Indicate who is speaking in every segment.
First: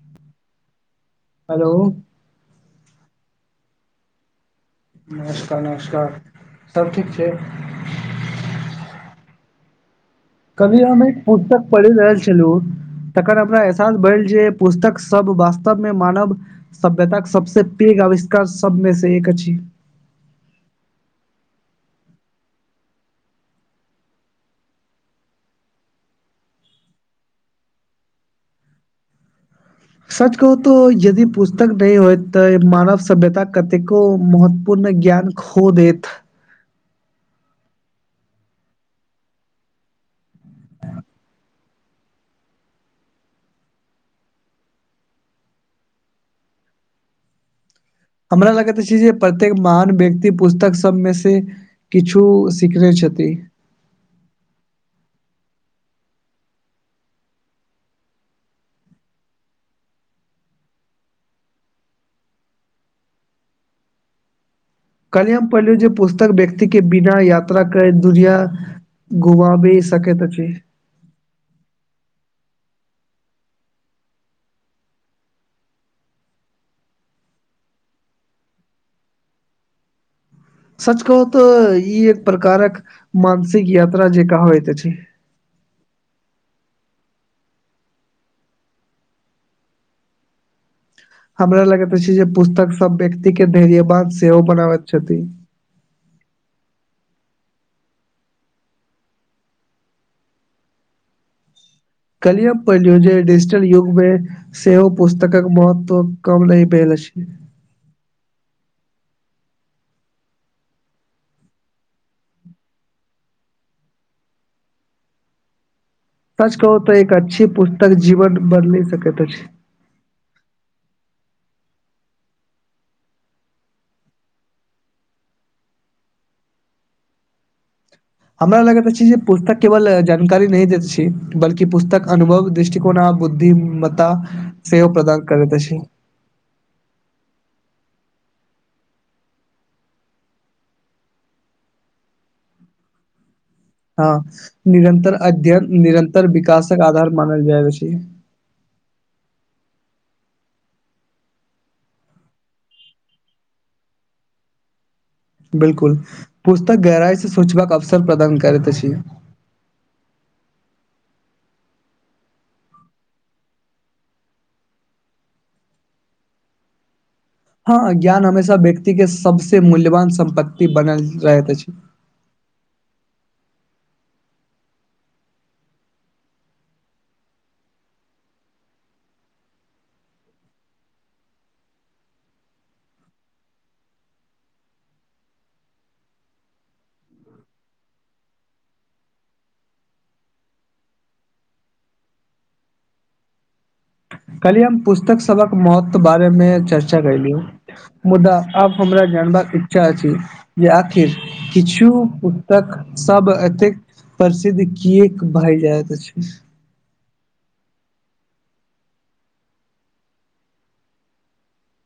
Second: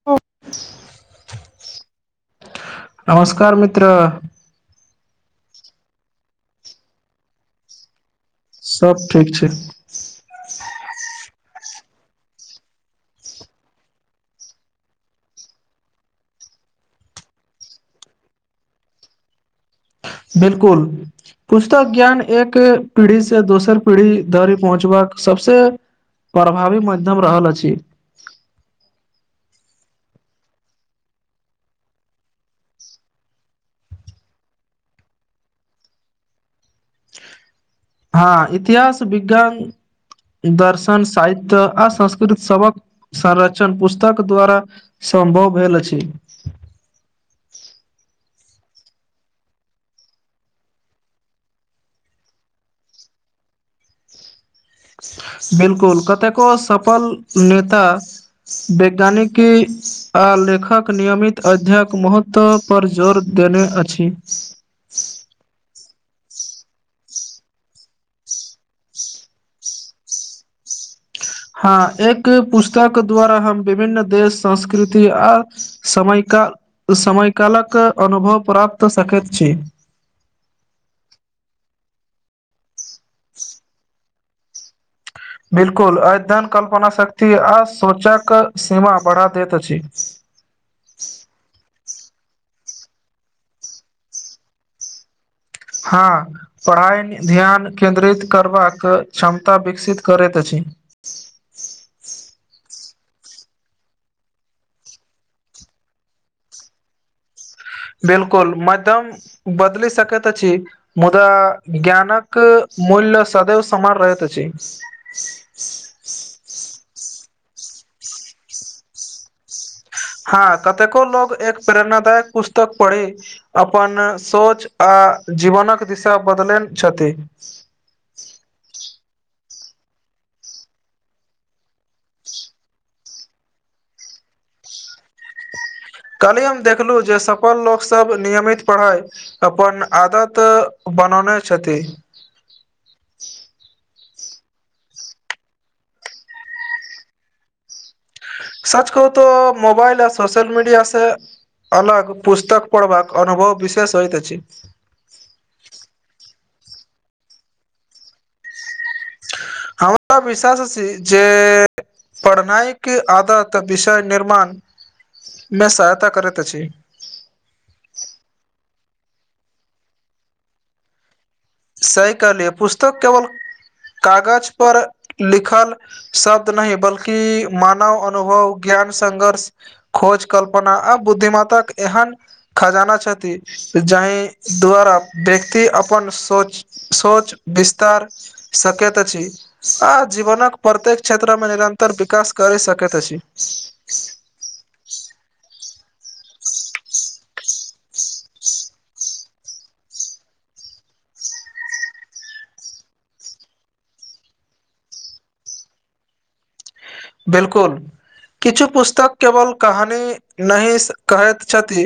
Speaker 1: Of [unintelligible]
Speaker 2: hello
Speaker 1: नमस्कार मित्र
Speaker 2: नमस्कार नमस्कार सब ठीक छै
Speaker 1: सब ठीक छै
Speaker 2: कभी हम एक पुतक पढ़ि रहल छलु तकर हमरा एहसास भेल जे पुस्तक सब वास्तव मे मानब सभ्यता के सबसे पैघ आविष्कार सब मे से एक अछि
Speaker 1: बिलकुल पुस्तक ज्ञान एक पीढ़ी से दोसर पीढ़ी धरि पहुँचबाक सबसे परभावी मध्यम रहल अछि
Speaker 2: सच कहू तो यदि पुस्तक नहि होयतऽ मानव सभ्यता कतेको मोत पूर्ण ज्ञान खो देैत
Speaker 1: हँ इतिहास विज्ञान दर्शन सायित्य आ संस्कृत सबक सरचन पुस्तक द्वारा सम्भव भेल अछि
Speaker 2: हमरा लगैत छै जे प्रत्येक महान व्यक्ति पुस्तक सबमे से किछु सिखने छथि
Speaker 1: बिलकुल कतेको सफल नेता वैज्ञानिकी आ लेखक नियमित अध्यय महत्व पर जोर देने अछि
Speaker 2: कहलिय हम पढ़लेयो जे पुस्तक व्यक्ति के बिना यात्रा करे दुनिया गुआ भी सककेत छी
Speaker 1: हँ एक पुस्तक द्वारा हम विभिन्न देश संस्कृति आ समय का समय कालक अनुभव प्राप्त सकैत छी
Speaker 2: सच कहू तऽ ई एक प्रकारक मानसिक यात्रा जे कहवइत छै
Speaker 1: बिलकुल अध्ययन कल्पना शक्ति आ सोचक समा पढ़ा देैत छै
Speaker 2: हमरा लगैत अछी जे पुस्तक सब व्यक्ति के धैर्य बान सेहो बनाबैत छथि
Speaker 1: हँ पढ़ाइ ध्यान केन्द्रित करबाक क्षमता विकसित करैत अछि
Speaker 2: कलिय हम पढ़ैलियो जे डीजिटल युग मे से ओ पुस्तकक महत्व कम नहि पेल अछि
Speaker 1: बिलकुल मध्म बदली सकैत अछि मुदा ज्ञानक मूल्य सदैव समर रहैत अछि
Speaker 2: [inaudible] [inaudible] सच कहू तऽ एक अच्छी पुस्तक जीवन बदलि सकैत अछि
Speaker 1: हँ कतेको लोक एक प्रेरणादाय पुस्तक पढ़ै अपन सोच आ जीवनक दिशा बदलेन छथि
Speaker 2: हमरा लगैत अछी जे पुस्तक केवल जानकारी नहि देैत छी बल्किुल पुस्तक अनुभव दृष्टिकोणा आ बुद्धि मता सेवो प्रदान करैत छै
Speaker 1: कलिय हम देखलहुँ जे सफल लोकसभ नियमित पढ़ै अपन आदत बनौने छथि
Speaker 2: हँ निरन्तर अध्ययन निरन्तर विकासक आधार मानल जाए अछि
Speaker 1: सच कहु तऽ मोबाल आ सोशल मीडियास से अलग पुस्तक पढ़बाक अनुभव विशेष होइत अछि
Speaker 2: बिलकुल पुस्तक गहराई से सोचबाक अवसर प्रदान करैत अछि
Speaker 1: हमरा विश्वास छी जे [unintelligible] पढ़नाइ के आदत विषय निर्माण मे सहायता करैत अछि
Speaker 2: हँ ज्ञान हमेशा व्यक्ति के सबसे मूल्यवान सम्पत्ति बनल रहैत अछि
Speaker 1: सही कहलियै पुस्तक केवल कागज पर लिखल। शब्द नहि बल्कि मानव अनुभव ज्ञान संघर्ष खोज कल्पना आ बुद्धिमताक एहन खजाना छथि जाहि द्वारा व्यक्ति अपन सोच सोच विस्तार सकत छी आ जीवनक प्रत्येक क्षेत्र मे निरन्तर विकास कर सकैत अछि
Speaker 2: कली हम पुस्तक सबक महत्व बारे मे चर्चा करली ह मुदा आब हमरा जानबाक इच्छा अछि जे आखिर किछु पुस्तक सब एतेक प्रसिद्ध किएक भए जाइत छै
Speaker 1: बिलकुल किछु पुस्तक केवल कहानी नहि कहैत छथि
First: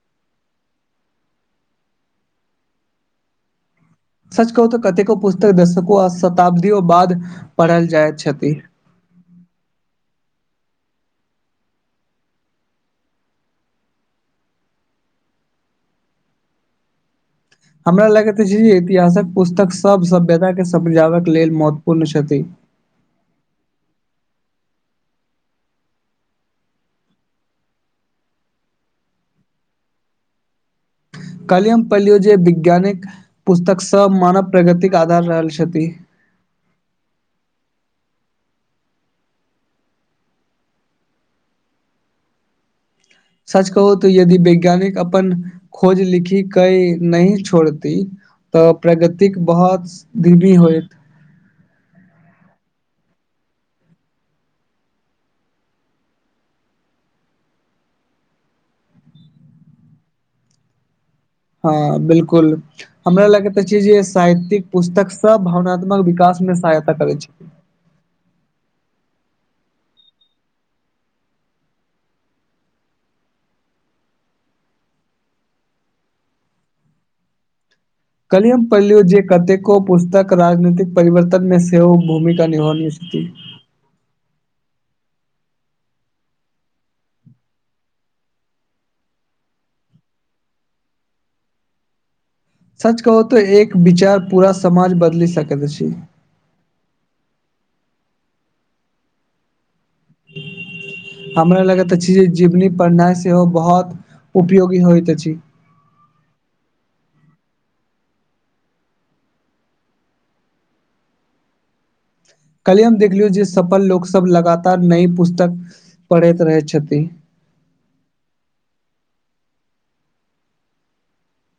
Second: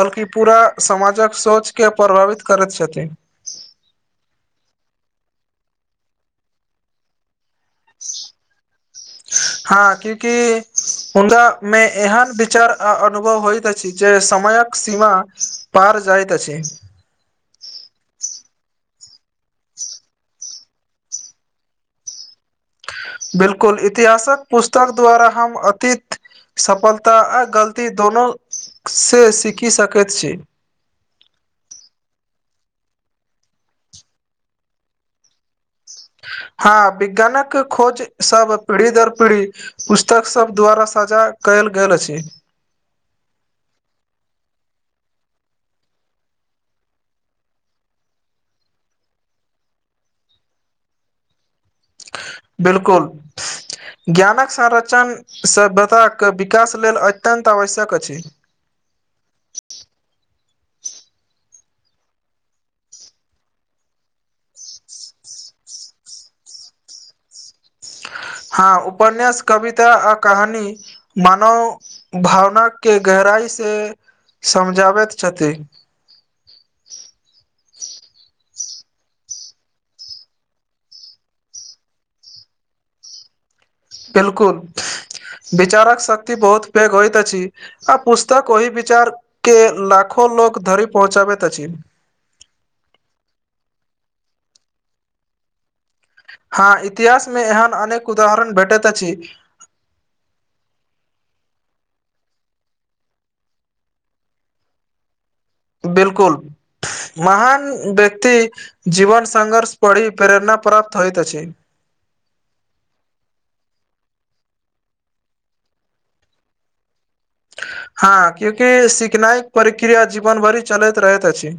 Speaker 1: बल्कि पूरा समाजक सोच के प्रभावित करैत छथिन
Speaker 2: सच कहू तऽ कतेको पुस्तक दशको आ शताब्दियो बाद पढ़ल जाइत छथि
Speaker 1: हँ क्यूकि हुनका मे एहन विचार आ अनुभव होइत अछि जे समयक सीमा पार जाइततस
Speaker 2: हमरा लगैत अछि जे इतिहासक पुस्तक सभ सभ्यता के समझाबय लेल महत्वपूर्ण छथि
Speaker 1: बिलकुल इतिहासक पुस्तक द्वारा हम अतीत सफलता आ गलती दुनू से सीखि सकैत छी
Speaker 2: कलियम पढिलियो जे वैज्ञानिक पुस्तक सब मानव प्रगतिक के आधार रहल छथि
Speaker 1: हँ विज्ञानक खोज सब पीढ़ी दर पीढ़ी पुस्तक सब द्वारा साझा कयल गेल अछि
Speaker 2: सच कहो त यदि वैज्ञानिक अपन खोज लिखी कई नहि छोड़ती तऽ प्रगति के बहुत धीमी होइत
Speaker 1: बिलकुल ज्ञानक संरचण सभ्यताक विकास लेल अत्यन्त आवश्यक अछि
Speaker 2: हँ बिलकुल हमरा लगे त छै जे साहित्यिक पुस्तक सब भावनात्मक विकास मे सहायता करै छै
Speaker 1: हँ उपन्यास कविता आ कहानी मानव भावना के गहराई से समझाबैत छथिन
Speaker 2: कलियम पढ़लियो जे कतेको पुस्तक राजनीतिक परिवर्तन मे सेहो भूमिका निभानी छथि
Speaker 1: बिलकुल विचारक शक्ति बहुत पैघ होइत अछि आ पुस्तक ओहि विचार केँ लाखो लोक धरी पहुँचाबे तच
Speaker 2: सच कहो त एक विचार पूरा समाज बदल सक छै
Speaker 1: हँ इतिहास मे एहन अनेक उदाहरण भेटैत अछि
Speaker 2: [inaudible] हमरा लगैत अछि जे जीवनी पढ़नाइ सेहो बहुत उपयोगी होइत अछि
Speaker 1: बिलकुल महान व्यक्ति जीवन संघर्ष पढ़ी प्रेरणा प्राप्त होइतइत अछि
Speaker 2: कलिये हम देखलियो जे सफल लोक सब लगातार नय पुस्तक पढ़ैत रहे छथि
Speaker 1: हँ क्यूंकि सिखनाइक प्रक्रिया जीवन भरि चलैत रहैत अछि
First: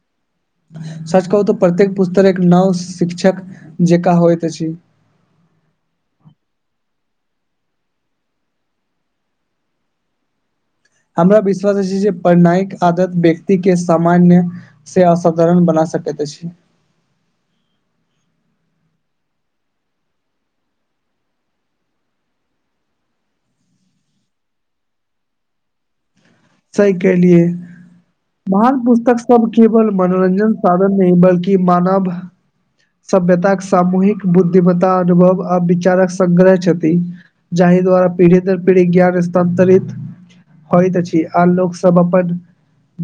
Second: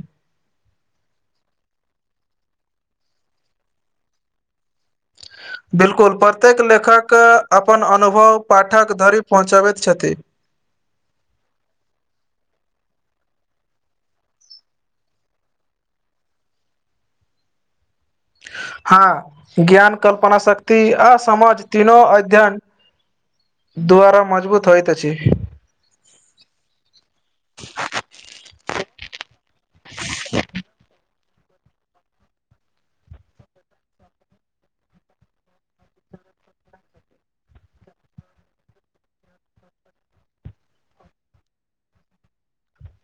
Speaker 2: सच कहू तऽ प्रत्येक पुस्तक एक नव शिक्षक जेका होइ त छी
Speaker 1: बिलकुल प्रत्येक लेखक अपन अनुभव पाठक धरि पहुँचबैत छथि
Speaker 2: हमरा विश्वास अछि जे पढनाइक आदत व्यक्ति केँ सामान्य से असाधारण बना सकैत छै
Speaker 1: हँ ज्ञान कल्पना शक्ति आ समाज तीनो अध्ययन द्वारा मजबूत होइत छै
Speaker 2: सही कहलाए महान पुस्तक सभ केवल मनोरंजन साधन नहि बल्कि मानव सभ्यताक, सामूहिक, बुद्धिम्ता, अनुभव आ विचारक संगग्रह छथि। जाहि द्वारा पीढ़ी दर पीढ़ी ज्ञान स्थान्तरित। होइत छी आर लोक सभ अपन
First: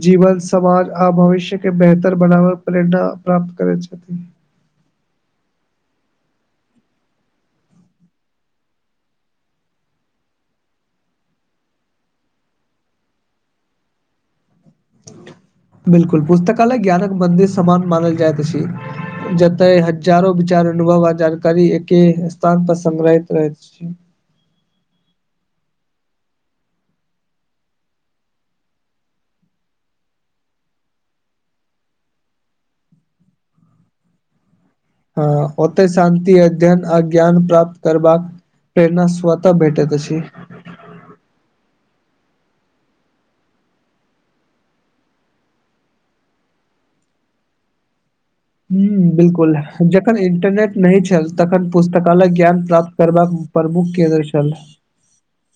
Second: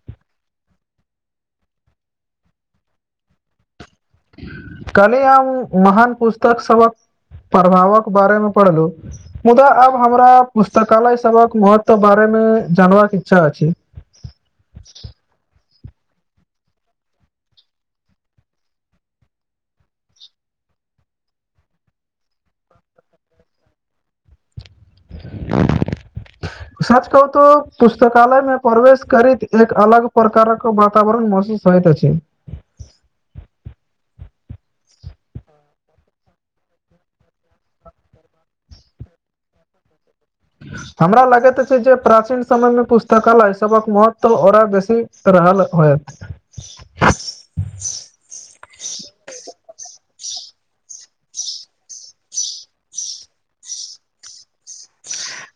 Speaker 2: जीवन समाज आ भविष्यके बेहतर बनाबे प्रेरणा प्राप्त करै छथिन।
Speaker 1: कले हम महान पुस्तक सभक प्रभावक बारेमे पढ़लहु। मुदा आब हमरा पुस्तकालय सभक महत्व बारेमे जानबाक इच्छा अछि।
Speaker 2: बिल्कुल, पुस्तकालय ज्ञानक मन्दिर समान मानल जाइत अछि। जते हजारो विचार अनुभव आ जानकारी एके स्थान पर संग्रहित रहत। [inaudible] [inaudible]
Speaker 1: सच कहु तो पुस्तकालयमे प्रवेश करैत एक अलग प्रकार के वातावरण महसूस होइत अछि।
Speaker 2: हँ, ओतय शान्ति अध्ययन आ ज्ञान प्राप्त करबाकऽ प्रेरणा स्वत भेटै अछि
Speaker 1: हमरा लागैत छै। जे प्राचीन समयमे पुस्तकालय सभक महत्व औकरा बेसी त रहल होयत
Speaker 2: हा, बिल्कूल जखन इंटरनेट नहि छल तखन पुस्तकालय ज्ञान प्राप्त करबाकऽ प्रभुखके दशल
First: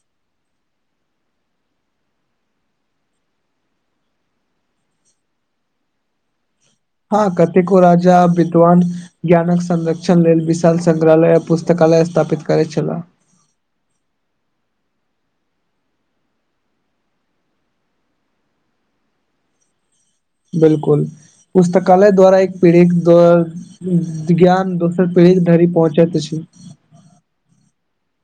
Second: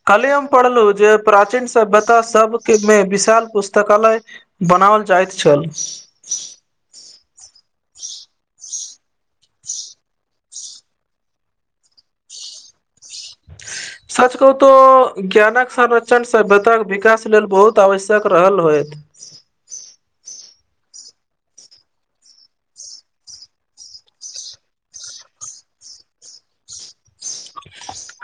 Speaker 1: कलिय हम पढ़लहु जे प्राचीन सभ्यता सभमे विशाल पुस्तकालय। बनावल चाहैत छल
Speaker 2: हँ, कतेको राजा विद्वान। ज्ञानक संरक्षण लेल विशाल, संगग्रहालय आ पुस्तकालय, स्थापित करैत छला। [inaudible]
Speaker 1: सच कहु तो ज्ञानक संरक्षण सभ्यताक विकास लेल बहुत आवश्यक रहल होइत।
Speaker 2: बिल्कूल, पुस्तकालय द्वारा एक पीढ़ी द ज्ञान दोसर पीढ़ी धरि पहुँचाे छै।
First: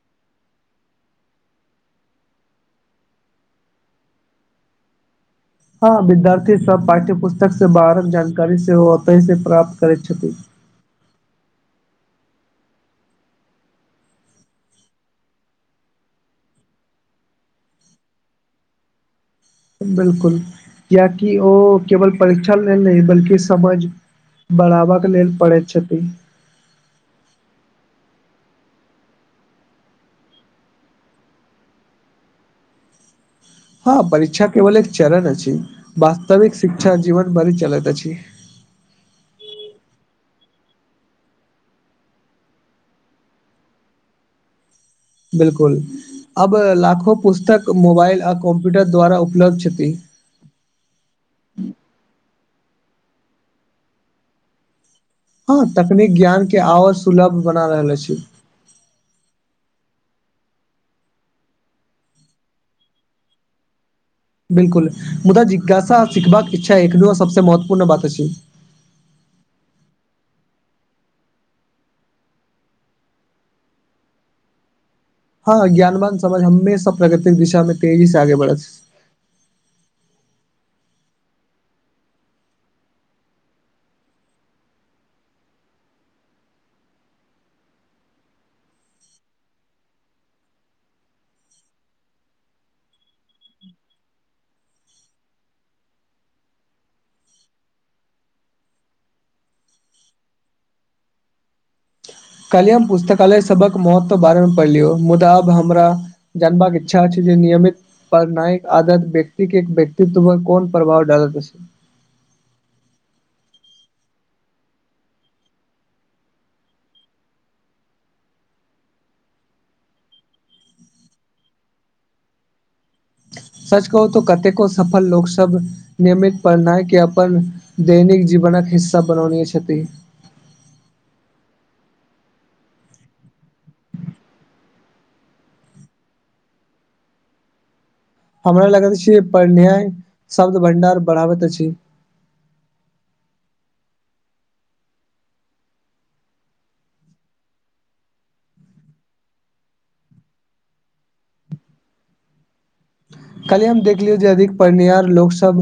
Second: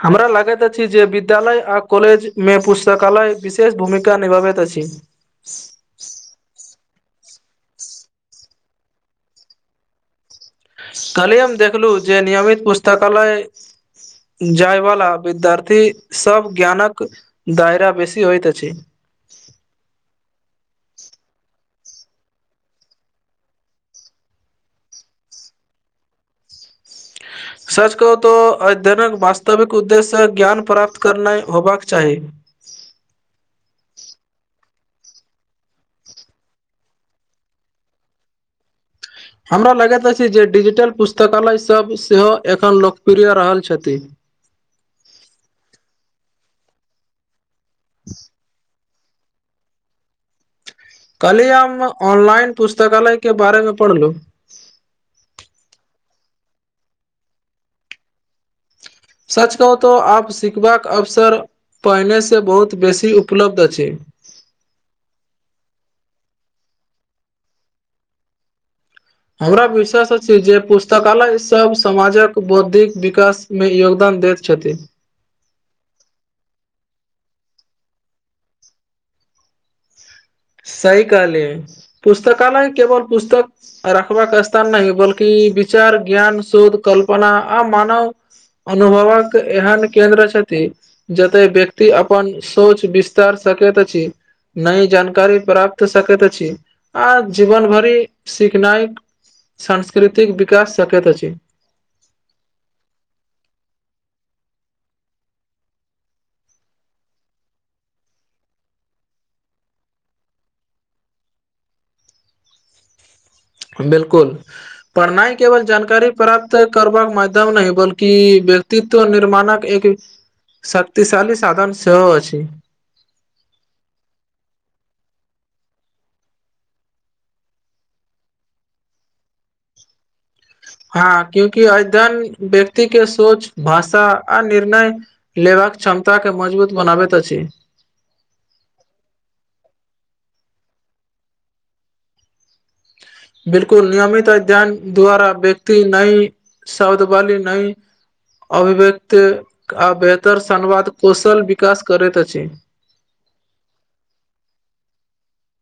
Speaker 1: हमरा लागैत अछि जे विद्यालय आ कॉलेजमे पुस्तकालय विशेष भूमिका निभाबैत अछि।
Speaker 2: हँ, विद्यार्थी सभ पाठ्य पुस्तकसे बारत जानकारी सेहो ओतहि से प्राप्त करैत छथिन।
Speaker 1: कहलियी हम देखलहु जे नियमित पुस्तकालय जाय वालला विद्यार्थी सभ ज्ञानक दायरा बेसी होइत अछि।
Speaker 2: बिल्कूल कियाकि ओ केवल परीक्षा लेल नहि बल्कि समझ। बढ़ाबऽ के लेल पड़ैत छथिन
Speaker 1: सच कहू तो अध्ययन वास्तविक उद्देश्यसँ ज्ञान प्राप्त करना होबाक चाही।
Speaker 2: हँ, परीक्षा केवल एक चरण अछि। वास्तविक शिक्षा जीवन भरि चलैत अछि।
Speaker 1: हमरा लगैत अछि। जे डिजिटल पुस्तकालय सभ सेहो एखन लोकप्रिय रहल छथि।
Speaker 2: बिल्कूल, अब लाखो पुस्तक मोबाइल आ कम्प्यूटर द्वारा उपलब्ध छथि।
Speaker 1: कल्हि हम ऑनलाइन पुस्तकालयके बारेमे पढ़लहुँ।
Speaker 2: हँ, तकनीक ज्ञानके आवर सुलभ बना रहले छी।
Speaker 1: सच कहू तऽ आप सिखबाक अवसर पहिनेसँ बहुत बेसी उपलब्ध अछि।
Speaker 2: बिल्कूल मुदा जिज्ञासा सिखबाक इच्छा एक दू सभसँ महत्वपूर्ण बात अछि
Speaker 1: हमरा विश्वास अछि जे पुस्तकालय सभ समाजक बौद्धिक विकास। मे योगदान दैत छथिन।
Speaker 2: हँ, ज्ञानवान समाज हमेशा प्रगृतिक दिशामे तेजी से आगे बढ़त
Speaker 1: सही कहले पुस्तकालय केवल पुस्तक रखबाक रस्ता नहि बल्कि विचार ज्ञान शोध कल्पना आ मानव अनुभवक एहन केन्द्र छथि। जते व्यक्ति अपन सोच विस्तार सकैत अछि नहि जान करि प्राप्त सकैत छी आ जीवन भरी सीखनाइ। सांस्कृतिक विकास सकैत अछि।
Speaker 2: काल्हिए हम पुस्तकालय सभक महत्व बारेमे पढ़लियौ मुदा आब हमरा जानबाक इच्छा छै जे नियमित पर नइक आदत व्यक्ति के व्यक्तित्व पर कोन प्रभाव डालके छै
Speaker 1: बिलकुल पढ़नाइ केवल जानकारी प्राप्त करब माध्यम नहि बल्कि व्यक्तित्व निर्माणक एक शक्तिशाली साधन सेहो अछि
Speaker 2: सच कहू त कतेको सफल लोक सब नियमित पढ़नाइ के अपन दैनिक जीवनक हिस्सा बनौने छथिन
Speaker 1: हँ क्यूंकि अध्ययन व्यक्ति के सोच भाषा आ निर्णय लेबाक क्षमताके मजबूत बनाबैत अछि
Speaker 2: हमरा लगत छी पढ़नेयाय शब्द भंडार बढ़ाबैत अछि
Speaker 1: बिलकुल नियमित अध्ययन द्वारा व्यक्ति नई शब्दवली नै अभिव्यक्त आ बेहतर संवाद कौशल विकास करैत अछि
Speaker 2: कहलियै हम देखलियौ जे अधिक पड़निहार लोकसभ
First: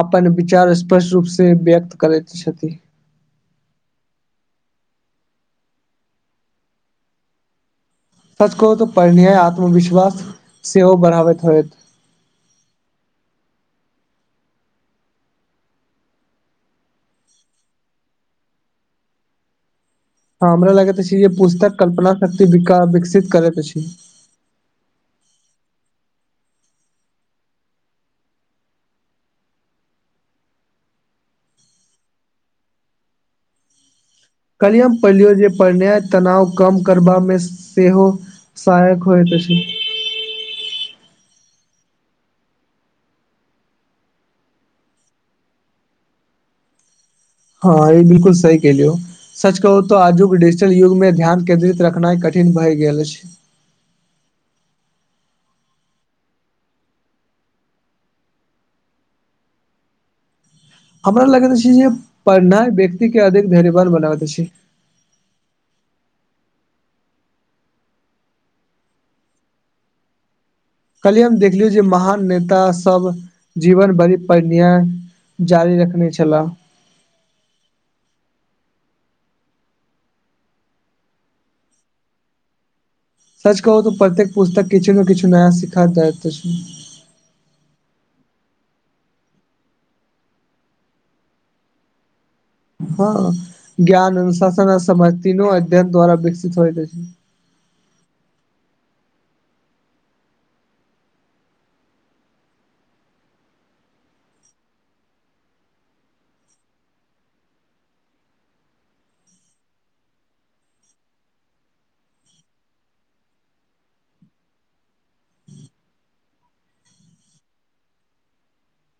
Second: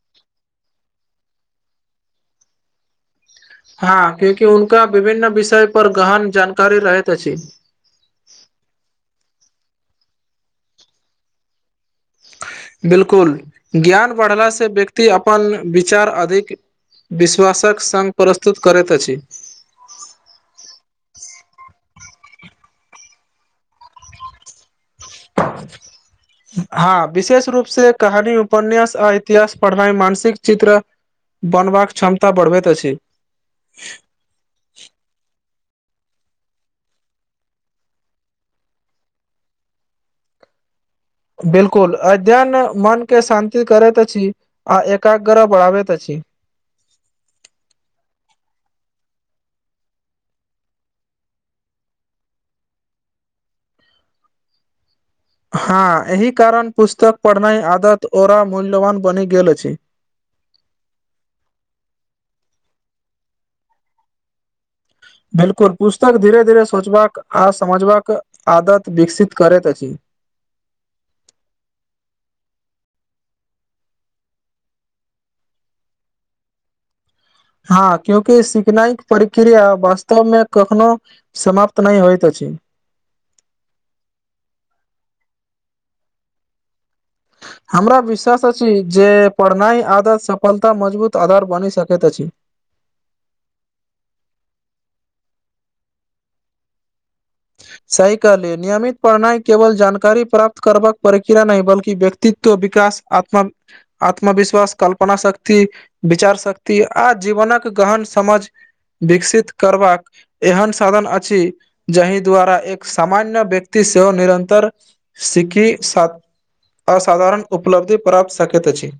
Speaker 2: अपन विचार स्पष्ट रूप से व्यक्त करैत छथि
Speaker 1: हँ क्यूंकि हुनका विभिन्न विषय पर गहन जानकारी रहैत अछि
Speaker 2: सचकोहु तऽ पढ़नेया आत्मविश्वास सेहो बढ़ाबैत होयत
Speaker 1: बिलकुल ज्ञान बढ़ला से व्यक्ति अपन विचार अधिक विश्वासक संघ प्रस्तुत करैत अछि
Speaker 2: हँ हमरा लगैत अछि जे पुस्तक कल्पना शक्ति विका् विकसित करैत अछि
Speaker 1: [inaudible] हँ विशेष रूप से कहानी उपन्यास आ इतिहास पढ़नाइ मानसिक चित्र बनबाक क्षमता बढ़बैत अछि
Speaker 2: कहलियम पढ़लियौ जे प्रणय तनाव कम करबामे सेहो सहायक होइ अछि
Speaker 1: बिल्कुल अध्ययन मनके शान्ति करैत अछि आ एकाग्रह बढ़ाबैत अछि
Speaker 2: हँ ई बिल्कुल सही केहलियौ सच कहू तऽ आजुक डिजिटल युग मे ध्यान केन्द्रित रखनाइ कठिन भए गेल अछि
Speaker 1: हँ एहि कारण पुस्तक पढ़नाइ आदत ओरा मूल्यवान बनि गेल अछि
Speaker 2: हमरा लगत अछि जे पढ़नाइ व्यक्ति के अधिक धैर्यवान बनाबैत अछि
Speaker 1: बिलकुल पुस्तक धीरे धीरे सोचबाक आ समझबाक आदत विकसित करैत अछि
Speaker 2: कहलिये हम देखलिय जे महान नेता सब जीवन बड़ी पढ़णिया जारी रखने छलाऽह
Speaker 1: हँ क्यूंकि सिखनाइक प्रक्रिया वास्तवमे कखनो समाप्त नहि होइत अछि
Speaker 2: सच कहू तऽ प्रत्येक पुस्तक किछु ने किछु नया सिखा दैत अछि
Speaker 1: हमरा विश्वास अछि जे पढ़नाइ आदत सफलता मजबूत आधार बनि सकैत अछि
Speaker 2: हँ ज्ञान अनुशासन आ समय तीनों अध्ययन द्वारा विकसित होइत अछि
Speaker 1: सही कहलियै नियमित पढ़नाई केवल जानकारी प्राप्त करबक प्रक्रिया नहि बल्कि व्यक तित्व विकाश आत्मन आत्मविश्वास कल्पना शक्ति विचार शक्ति आ जीवनक गहन समझ विकसित करबाक एहन साधन अछि जहि द्वारा एक सामान्य व्यक्ति सेहो निरन्तर सिखी सक् असाधारण उपलब्धि प्राप सकैत अछि